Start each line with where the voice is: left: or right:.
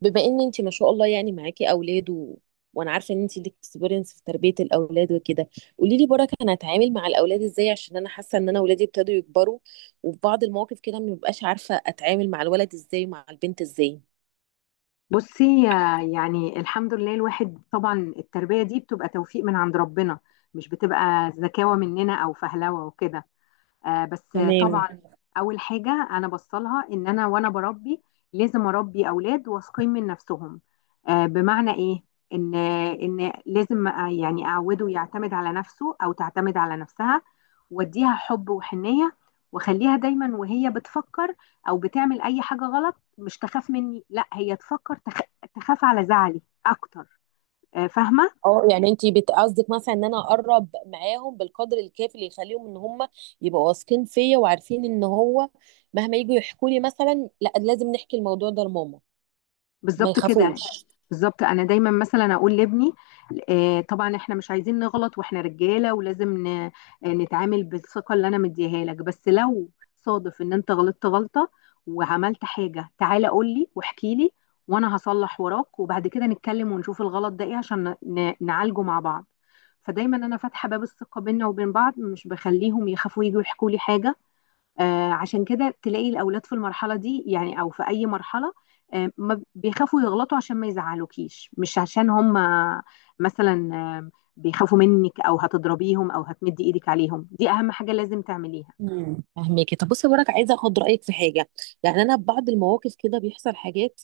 right: بما ان انت ما شاء الله يعني معاكي اولاد وانا عارفه ان انت ليك اكسبيرينس في تربيه الاولاد وكده. قولي لي بركه، انا هتعامل مع الاولاد ازاي؟ عشان انا حاسه ان انا اولادي ابتدوا يكبروا، وفي بعض المواقف كده ما ببقاش عارفه اتعامل مع الولد ازاي ومع البنت ازاي.
left: بصي يعني الحمد لله، الواحد طبعا التربية دي بتبقى توفيق من عند ربنا، مش بتبقى زكاوة مننا أو فهلوة وكده. آه، بس.
right: تمام.
left: طبعا، اول حاجه انا بصلها ان انا وانا بربي لازم اربي اولاد واثقين من نفسهم. بمعنى ايه؟ ان لازم يعني اعوده يعتمد على نفسه او تعتمد على نفسها، واديها حب وحنيه، واخليها دايما وهي بتفكر او بتعمل اي حاجه غلط مش تخاف مني، لا هي تفكر تخاف على زعلي اكتر. آه، فاهمه.
right: اه يعني انت قصدك مثلا ان انا اقرب معاهم بالقدر الكافي اللي يخليهم ان هم يبقوا واثقين فيا وعارفين ان هو مهما يجوا يحكوا لي، مثلا لا لازم نحكي الموضوع ده لماما. ما
left: بالظبط كده يعني.
right: يخافوش.
left: بالظبط انا دايما مثلا اقول لابني طبعا احنا مش عايزين نغلط واحنا رجاله، ولازم نتعامل بالثقه اللي انا مديها لك. بس لو صادف ان انت غلطت غلطه وعملت حاجه، تعالى قول لي واحكي لي، وانا هصلح وراك وبعد كده نتكلم ونشوف الغلط ده ايه عشان نعالجه مع بعض. فدايما انا فاتحه باب الثقه بيننا وبين بعض، مش بخليهم يخافوا يجوا يحكوا لي حاجه. عشان كده تلاقي الأولاد في المرحلة دي يعني أو في أي مرحلة ما بيخافوا يغلطوا عشان ما يزعلوكيش، مش عشان هم مثلا بيخافوا منك أو هتضربيهم أو هتمدي إيدك عليهم. دي أهم حاجة لازم تعمليها.
right: فهماكي. طب بصي، وراك عايزه اخد رايك في حاجه. يعني انا ببعض المواقف كده بيحصل حاجات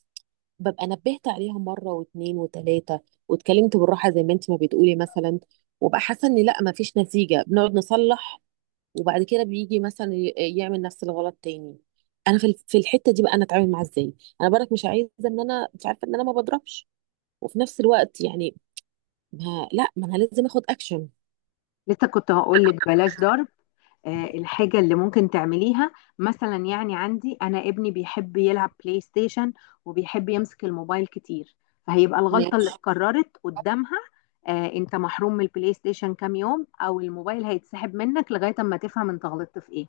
right: ببقى نبهت عليها مره واثنين وثلاثه، واتكلمت بالراحه زي ما انت ما بتقولي مثلا، وبقى حاسه ان لا ما فيش نتيجه، بنقعد نصلح وبعد كده بيجي مثلا يعمل نفس الغلط تاني. انا في الحته دي بقى انا اتعامل معاه ازاي؟ انا برك مش عايزه ان انا، مش عارفه، ان انا ما بضربش، وفي نفس الوقت يعني ما انا لازم اخد اكشن.
left: لسه كنت هقول لك بلاش ضرب. الحاجة اللي ممكن تعمليها مثلا، يعني عندي أنا ابني بيحب يلعب بلاي ستيشن وبيحب يمسك الموبايل كتير، فهيبقى الغلطة اللي اتكررت قدامها أنت محروم من البلاي ستيشن كام يوم، أو الموبايل هيتسحب منك لغاية أما تفهم أنت غلطت في إيه.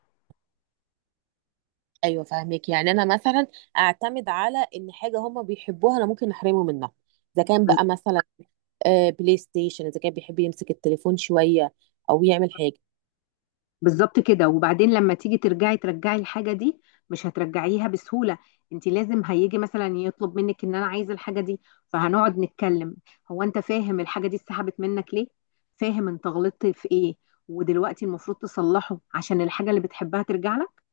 right: ايوه فاهمك. يعني انا مثلا اعتمد على ان حاجه هم بيحبوها انا ممكن احرمه منها. اذا كان بقى مثلا بلاي ستيشن، اذا كان بيحب يمسك التليفون شويه او يعمل حاجه.
left: بالظبط كده. وبعدين لما تيجي ترجعي الحاجة دي مش هترجعيها بسهولة، انت لازم هيجي مثلا يطلب منك ان انا عايز الحاجة دي، فهنقعد نتكلم: هو انت فاهم الحاجة دي اتسحبت منك ليه؟ فاهم انت غلطت في ايه؟ ودلوقتي المفروض تصلحه عشان الحاجة اللي بتحبها ترجع لك.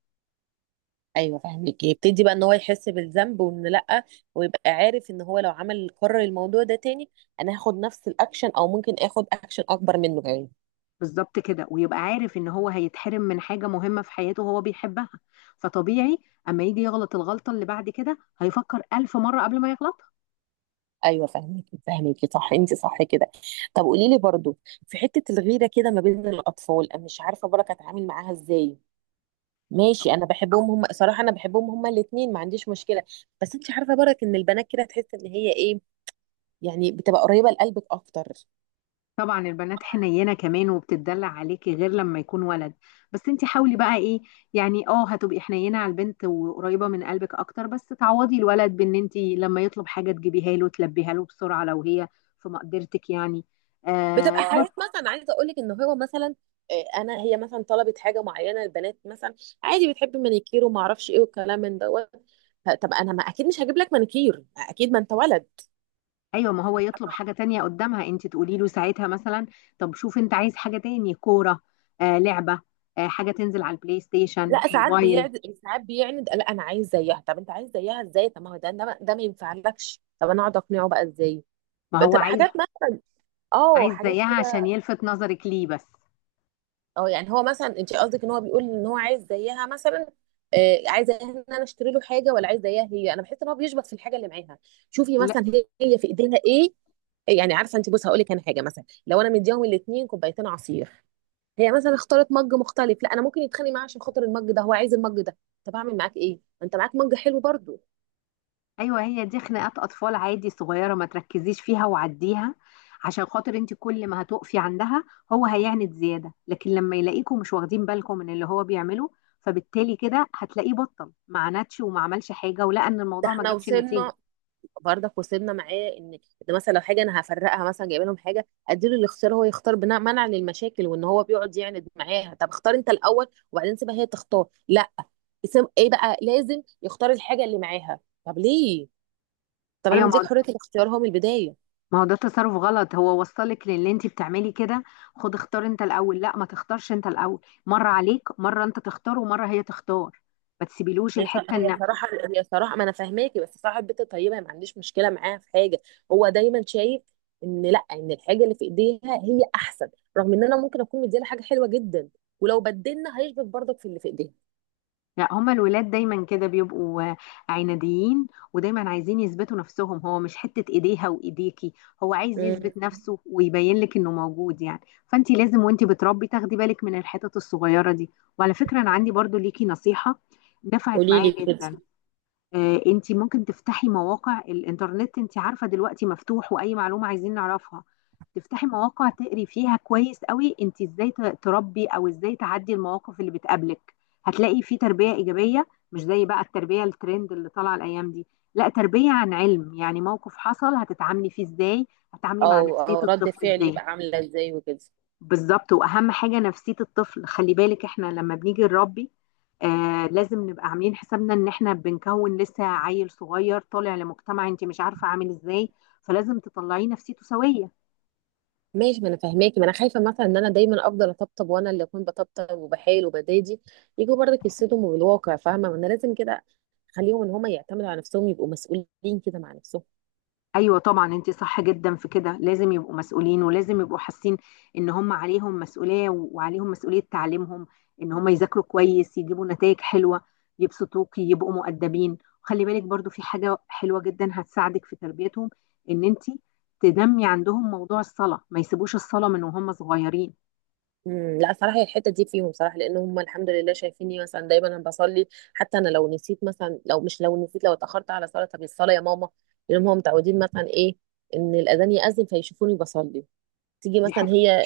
right: ايوه فاهمك، يبتدي بقى ان هو يحس بالذنب، وان لا، ويبقى عارف ان هو لو عمل قرر الموضوع ده تاني انا هاخد نفس الاكشن، او ممكن اخد اكشن اكبر منه كمان.
left: بالظبط كده، ويبقى عارف ان هو هيتحرم من حاجة مهمة في حياته هو بيحبها، فطبيعي اما يجي يغلط الغلطة اللي بعد كده هيفكر ألف مرة قبل ما يغلطها.
right: ايوه فاهمك، صح انت صح كده. طب قولي لي برضو، في حته الغيره كده ما بين الاطفال، انا مش عارفه بركه اتعامل معاها ازاي. ماشي، انا بحبهم هم صراحه، انا بحبهم هما الاثنين، ما عنديش مشكله. بس انت عارفه برك ان البنات كده تحس ان هي ايه، يعني بتبقى قريبه لقلبك اكتر.
left: طبعا البنات حنينه كمان وبتتدلع عليكي غير لما يكون ولد، بس انت حاولي بقى ايه، يعني اه هتبقي حنينه على البنت وقريبه من قلبك اكتر، بس تعوضي الولد بان انت لما يطلب حاجه تجيبيها له، تلبيها له بسرعه لو هي في مقدرتك يعني.
right: بتبقى
left: آه
right: اه
left: بر-
right: حاجات مثلا عايزه اقول لك ان هو مثلا، انا، هي مثلا طلبت حاجه معينه، البنات مثلا عادي بتحب مانيكير وما اعرفش ايه والكلام من دوت. طب انا ما اكيد مش هجيب لك مانيكير، اكيد ما انت ولد.
left: ايوه، ما هو يطلب حاجه تانية قدامها انت تقولي له ساعتها مثلا: طب شوف انت عايز حاجه تاني، كوره، لعبه، حاجه تنزل على البلاي ستيشن،
right: لا ساعات
left: موبايل.
right: بيعند، لا انا عايز زيها. طب انت عايز زيها ازاي؟ طب ما هو ده، ده ما ينفعلكش. طب انا اقعد اقنعه بقى ازاي؟
left: ما هو
right: بتبقى
left: عايز
right: حاجات مثلا، اه
left: عايز
right: حاجات
left: زيها عشان
right: كده.
left: يلفت نظرك ليه بس.
right: اه يعني هو مثلا، انت قصدك ان هو بيقول ان هو عايز زيها مثلا؟ آه، عايز زيها ان انا اشتري له حاجه، ولا عايز زيها هي؟ انا بحس ان هو بيشبط في الحاجه اللي معاها. شوفي مثلا، هي في ايديها ايه، يعني عارفه. انت بص هقول لك، انا حاجه مثلا لو انا مديهم الاثنين كوبايتين عصير، هي مثلا اختارت مج مختلف، لا انا ممكن يتخانق معاه عشان خاطر المج ده، هو عايز المج ده. طب اعمل معاك ايه؟ ما انت معاك مج حلو برضو.
left: ايوه، هي دي خناقات اطفال عادي صغيره، ما تركزيش فيها وعديها. عشان خاطر انت كل ما هتقفي عندها هو هيعند زياده، لكن لما يلاقيكم مش واخدين بالكم من اللي هو بيعمله، فبالتالي كده هتلاقيه بطل، ما عندش وما عملش حاجه ولقى ان
right: ده
left: الموضوع ما
right: احنا
left: جابش نتيجه.
right: وصلنا، برضك وصلنا معاه ان، ان مثلا لو حاجه انا هفرقها، مثلا جايبه لهم حاجه اديله الاختيار هو يختار بناء منعا للمشاكل. وان هو بيقعد يعند معاها، طب اختار انت الاول وبعدين سيبها هي تختار؟ لا، اسم ايه بقى، لازم يختار الحاجه اللي معاها. طب ليه؟ طب انا
left: ايوه، ما
right: مديك
left: هو
right: حريه الاختيار هو من البدايه.
left: ما هو ده تصرف غلط هو وصلك للي انت بتعملي كده. خد، اختار انت الاول، لا، ما تختارش انت الاول. مره عليك، مره انت تختار ومره هي تختار، ما تسيبيلوش الحته
right: هي
left: ان...
right: صراحه، هي صراحه، ما انا فاهماكي، بس صاحب بيت طيبه، ما عنديش مشكله معاها في حاجه. هو دايما شايف ان لا، ان الحاجه اللي في ايديها هي احسن، رغم ان انا ممكن اكون مديها حاجه حلوه جدا. ولو بدلنا هيشبك برضك في اللي في ايديها.
left: لا، هما الولاد دايما كده بيبقوا عناديين، ودايما عايزين يثبتوا نفسهم. هو مش حتة ايديها وايديكي، هو عايز
right: مم.
left: يثبت نفسه ويبين لك انه موجود يعني. فانت لازم وانت بتربي تاخدي بالك من الحتت الصغيرة دي. وعلى فكرة، انا عندي برضو ليكي نصيحة، نفعت
right: قولي
left: معايا
right: لي كده.
left: جدا. انت ممكن تفتحي مواقع الانترنت، انت عارفه دلوقتي مفتوح واي معلومه عايزين نعرفها، تفتحي مواقع تقري فيها كويس قوي انت ازاي تربي او ازاي تعدي المواقف اللي بتقابلك. هتلاقي في تربيه ايجابيه، مش زي بقى التربيه الترند اللي طالعه الايام دي، لا، تربيه عن علم، يعني موقف حصل هتتعاملي فيه ازاي، هتتعاملي مع
right: او
left: نفسيه
right: او رد
left: الطفل
right: فعلي
left: ازاي.
right: يبقى عامله ازاي وكده.
left: بالظبط. واهم حاجه نفسيه الطفل، خلي بالك احنا لما بنيجي نربي لازم نبقى عاملين حسابنا ان احنا بنكون لسه عيل صغير طالع لمجتمع انت مش عارفه عامل ازاي، فلازم تطلعيه نفسيته سويه.
right: ماشي، ما انا فاهماكي. ما انا خايفه مثلا ان انا دايما افضل اطبطب، وانا اللي اكون بطبطب وبحايل وبدادي، يجوا برضك يصدموا بالواقع. فاهمه؟ ما انا لازم كده اخليهم ان هم يعتمدوا على نفسهم، يبقوا مسؤولين كده مع نفسهم.
left: ايوه طبعا، انت صح جدا في كده، لازم يبقوا مسؤولين ولازم يبقوا حاسين ان هم عليهم مسؤوليه، وعليهم مسؤوليه تعليمهم، ان هم يذاكروا كويس، يجيبوا نتائج حلوه، يبسطوك، يبقوا مؤدبين. خلي بالك برضو في حاجه حلوه جدا هتساعدك في تربيتهم، ان انت تنمي عندهم موضوع الصلاه، ما يسيبوش الصلاه من وهم صغيرين.
right: لا صراحه هي الحته دي فيهم صراحه، لان هم الحمد لله شايفيني مثلا دايما انا بصلي. حتى انا لو نسيت مثلا، لو مش لو نسيت، لو اتاخرت على صلاه، طب الصلاه يا ماما. لان هم متعودين مثلا ايه، ان الاذان ياذن فيشوفوني بصلي. تيجي
left: دي
right: مثلا
left: حاجه.
right: هي،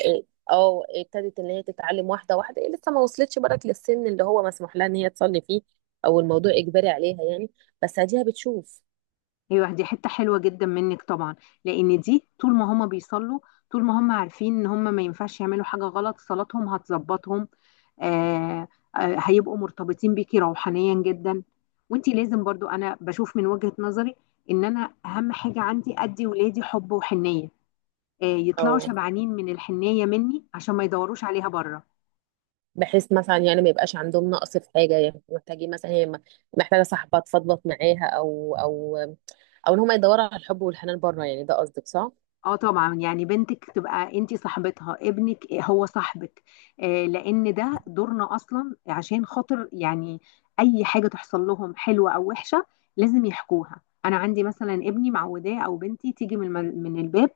right: اه ابتدت ان هي تتعلم واحده واحده. هي لسه ما وصلتش برك للسن اللي هو مسموح لها ان هي تصلي فيه، او الموضوع اجباري عليها يعني، بس اديها بتشوف.
left: ايوه دي حته حلوه جدا منك طبعا، لان دي طول ما هم بيصلوا، طول ما هم عارفين ان هم ما ينفعش يعملوا حاجه غلط، صلاتهم هتظبطهم. آه هيبقوا مرتبطين بيكي روحانيا جدا. وانتي لازم برضو، انا بشوف من وجهه نظري ان انا اهم حاجه عندي ادي ولادي حب وحنيه، يطلعوا
right: او
left: شبعانين من الحنيه مني عشان ما يدوروش عليها بره.
right: بحيث مثلا يعني ما يبقاش عندهم نقص في حاجه، يعني محتاجين مثلا، محتاجه صاحبه تفضفض معاها، او او، او ان هم يدوروا على الحب والحنان بره، يعني ده قصدك صح؟
left: اه طبعا، يعني بنتك تبقى انت صاحبتها، ابنك هو صاحبك، لان ده دورنا اصلا، عشان خاطر يعني اي حاجه تحصل لهم حلوه او وحشه لازم يحكوها. انا عندي مثلا ابني معوداه، او بنتي تيجي من من الباب،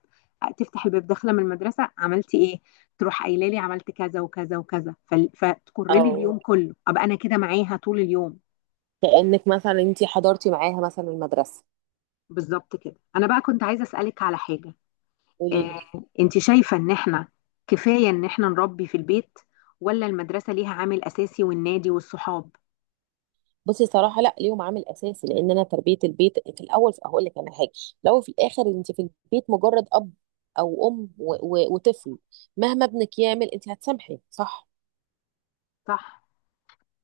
left: تفتح الباب داخله من المدرسه، عملتي ايه؟ تروح قايله لي عملت كذا وكذا وكذا، فتكر لي
right: او
left: اليوم كله، ابقى انا كده معاها طول اليوم.
right: كانك مثلا انت حضرتي معاها مثلا المدرسه.
left: بالظبط كده. انا بقى كنت عايزه اسالك على حاجه،
right: قولي لي.
left: آه، انت شايفة ان احنا كفاية ان احنا نربي في البيت، ولا المدرسة ليها عامل اساسي والنادي والصحاب؟
right: بصي صراحه لا، ليهم عامل اساسي، لان انا تربيه البيت في الاول هقول لك انا حاجه، لو في الاخر انت في البيت مجرد اب او ام وطفل، مهما ابنك يعمل انت هتسامحي، صح؟
left: صح.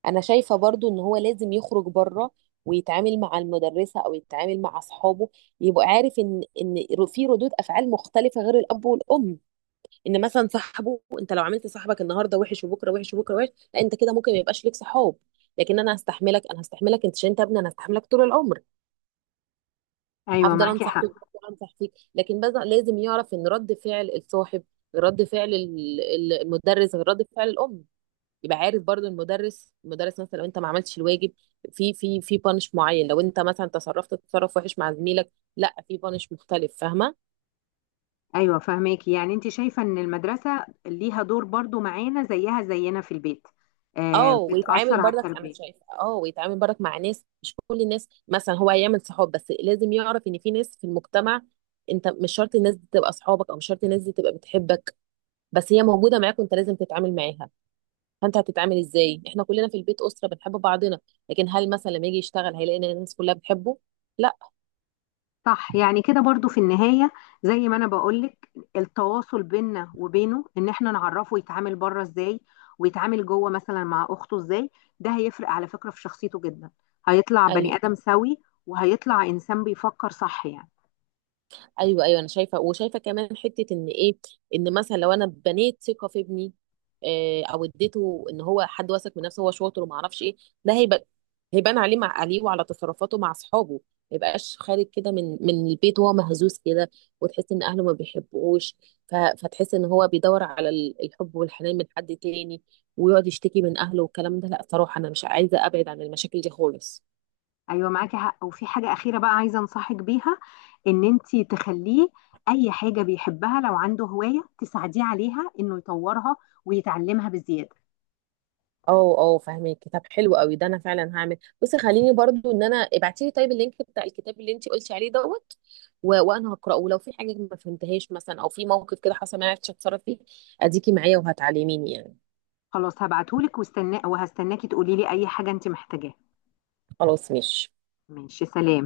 right: انا شايفه برضو ان هو لازم يخرج بره، ويتعامل مع المدرسه، او يتعامل مع اصحابه، يبقى عارف ان في ردود افعال مختلفه غير الاب والام. ان مثلا صاحبه، انت لو عملت صاحبك النهارده وحش، وبكره وحش، وبكره وحش، لا انت كده ممكن ما يبقاش ليك صحاب. لكن انا هستحملك، انا هستحملك انت، عشان انت ابني انا هستحملك طول العمر.
left: ايوه
right: هفضل
left: معاكي
right: انصح
left: حق.
right: فيك هفضل انصح فيك لكن، بس لازم يعرف ان رد فعل الصاحب غير رد فعل المدرس، غير رد فعل الام. يبقى عارف برضو المدرس، المدرس مثلا لو انت ما عملتش الواجب في في بانش معين، لو انت مثلا تصرفت تصرف وحش مع زميلك لا في بانش مختلف، فاهمه؟
left: ايوه فهماكي، يعني انت شايفة ان المدرسة ليها دور برضو معانا زيها زينا في البيت،
right: اه ويتعامل
left: بتأثر على
right: برضك، انا
left: التربية.
right: شايفه اه، ويتعامل برضك مع ناس. مش كل الناس مثلا هو هيعمل صحاب، بس لازم يعرف ان في ناس في المجتمع انت مش شرط الناس دي تبقى اصحابك، او مش شرط الناس دي تبقى بتحبك، بس هي موجوده معاك وانت لازم تتعامل معاها. فانت هتتعامل ازاي؟ احنا كلنا في البيت اسره بنحب بعضنا، لكن هل مثلا لما يجي يشتغل هيلاقي ان الناس كلها بتحبه؟ لا.
left: صح، يعني كده برضو في النهاية زي ما أنا بقولك التواصل بيننا وبينه، إن إحنا نعرفه يتعامل بره إزاي ويتعامل جوه مثلا مع أخته إزاي، ده هيفرق على فكرة في شخصيته جدا، هيطلع بني
right: أيوه.
left: آدم سوي وهيطلع إنسان بيفكر صح يعني.
right: ايوه ايوه انا شايفه، وشايفه كمان حته ان ايه، ان مثلا لو انا بنيت ثقه في ابني، او اديته ان هو حد واثق من نفسه، هو شاطر وما اعرفش ايه، ده هيبقى، هيبان عليه، مع عليه وعلى تصرفاته مع اصحابه. ما يبقاش خارج كده من البيت وهو مهزوز كده، وتحس ان اهله ما بيحبوش، فتحس ان هو بيدور على الحب والحنان من حد تاني، ويقعد يشتكي من اهله والكلام ده. لا صراحه انا مش عايزه ابعد عن المشاكل دي خالص.
left: أيوة معاكي حق. وفي حاجة أخيرة بقى عايزة أنصحك بيها، إن أنتي تخليه أي حاجة بيحبها، لو عنده هواية تساعديه عليها إنه يطورها ويتعلمها بزيادة.
right: اه اه فاهمك، طب حلو قوي ده، انا فعلا هعمل. بصي خليني برضو، ان انا ابعتي لي طيب اللينك بتاع الكتاب اللي انت قلتي عليه دوت، وانا هقراه، ولو في حاجه ما فهمتهاش مثلا، او في موقف كده حصل ما عرفتش اتصرف فيه، اديكي معايا وهتعلميني يعني.
left: خلاص، هبعتهولك وهستناكي تقولي لي أي حاجة أنتي محتاجاها.
right: خلاص ماشي.
left: ماشي، سلام.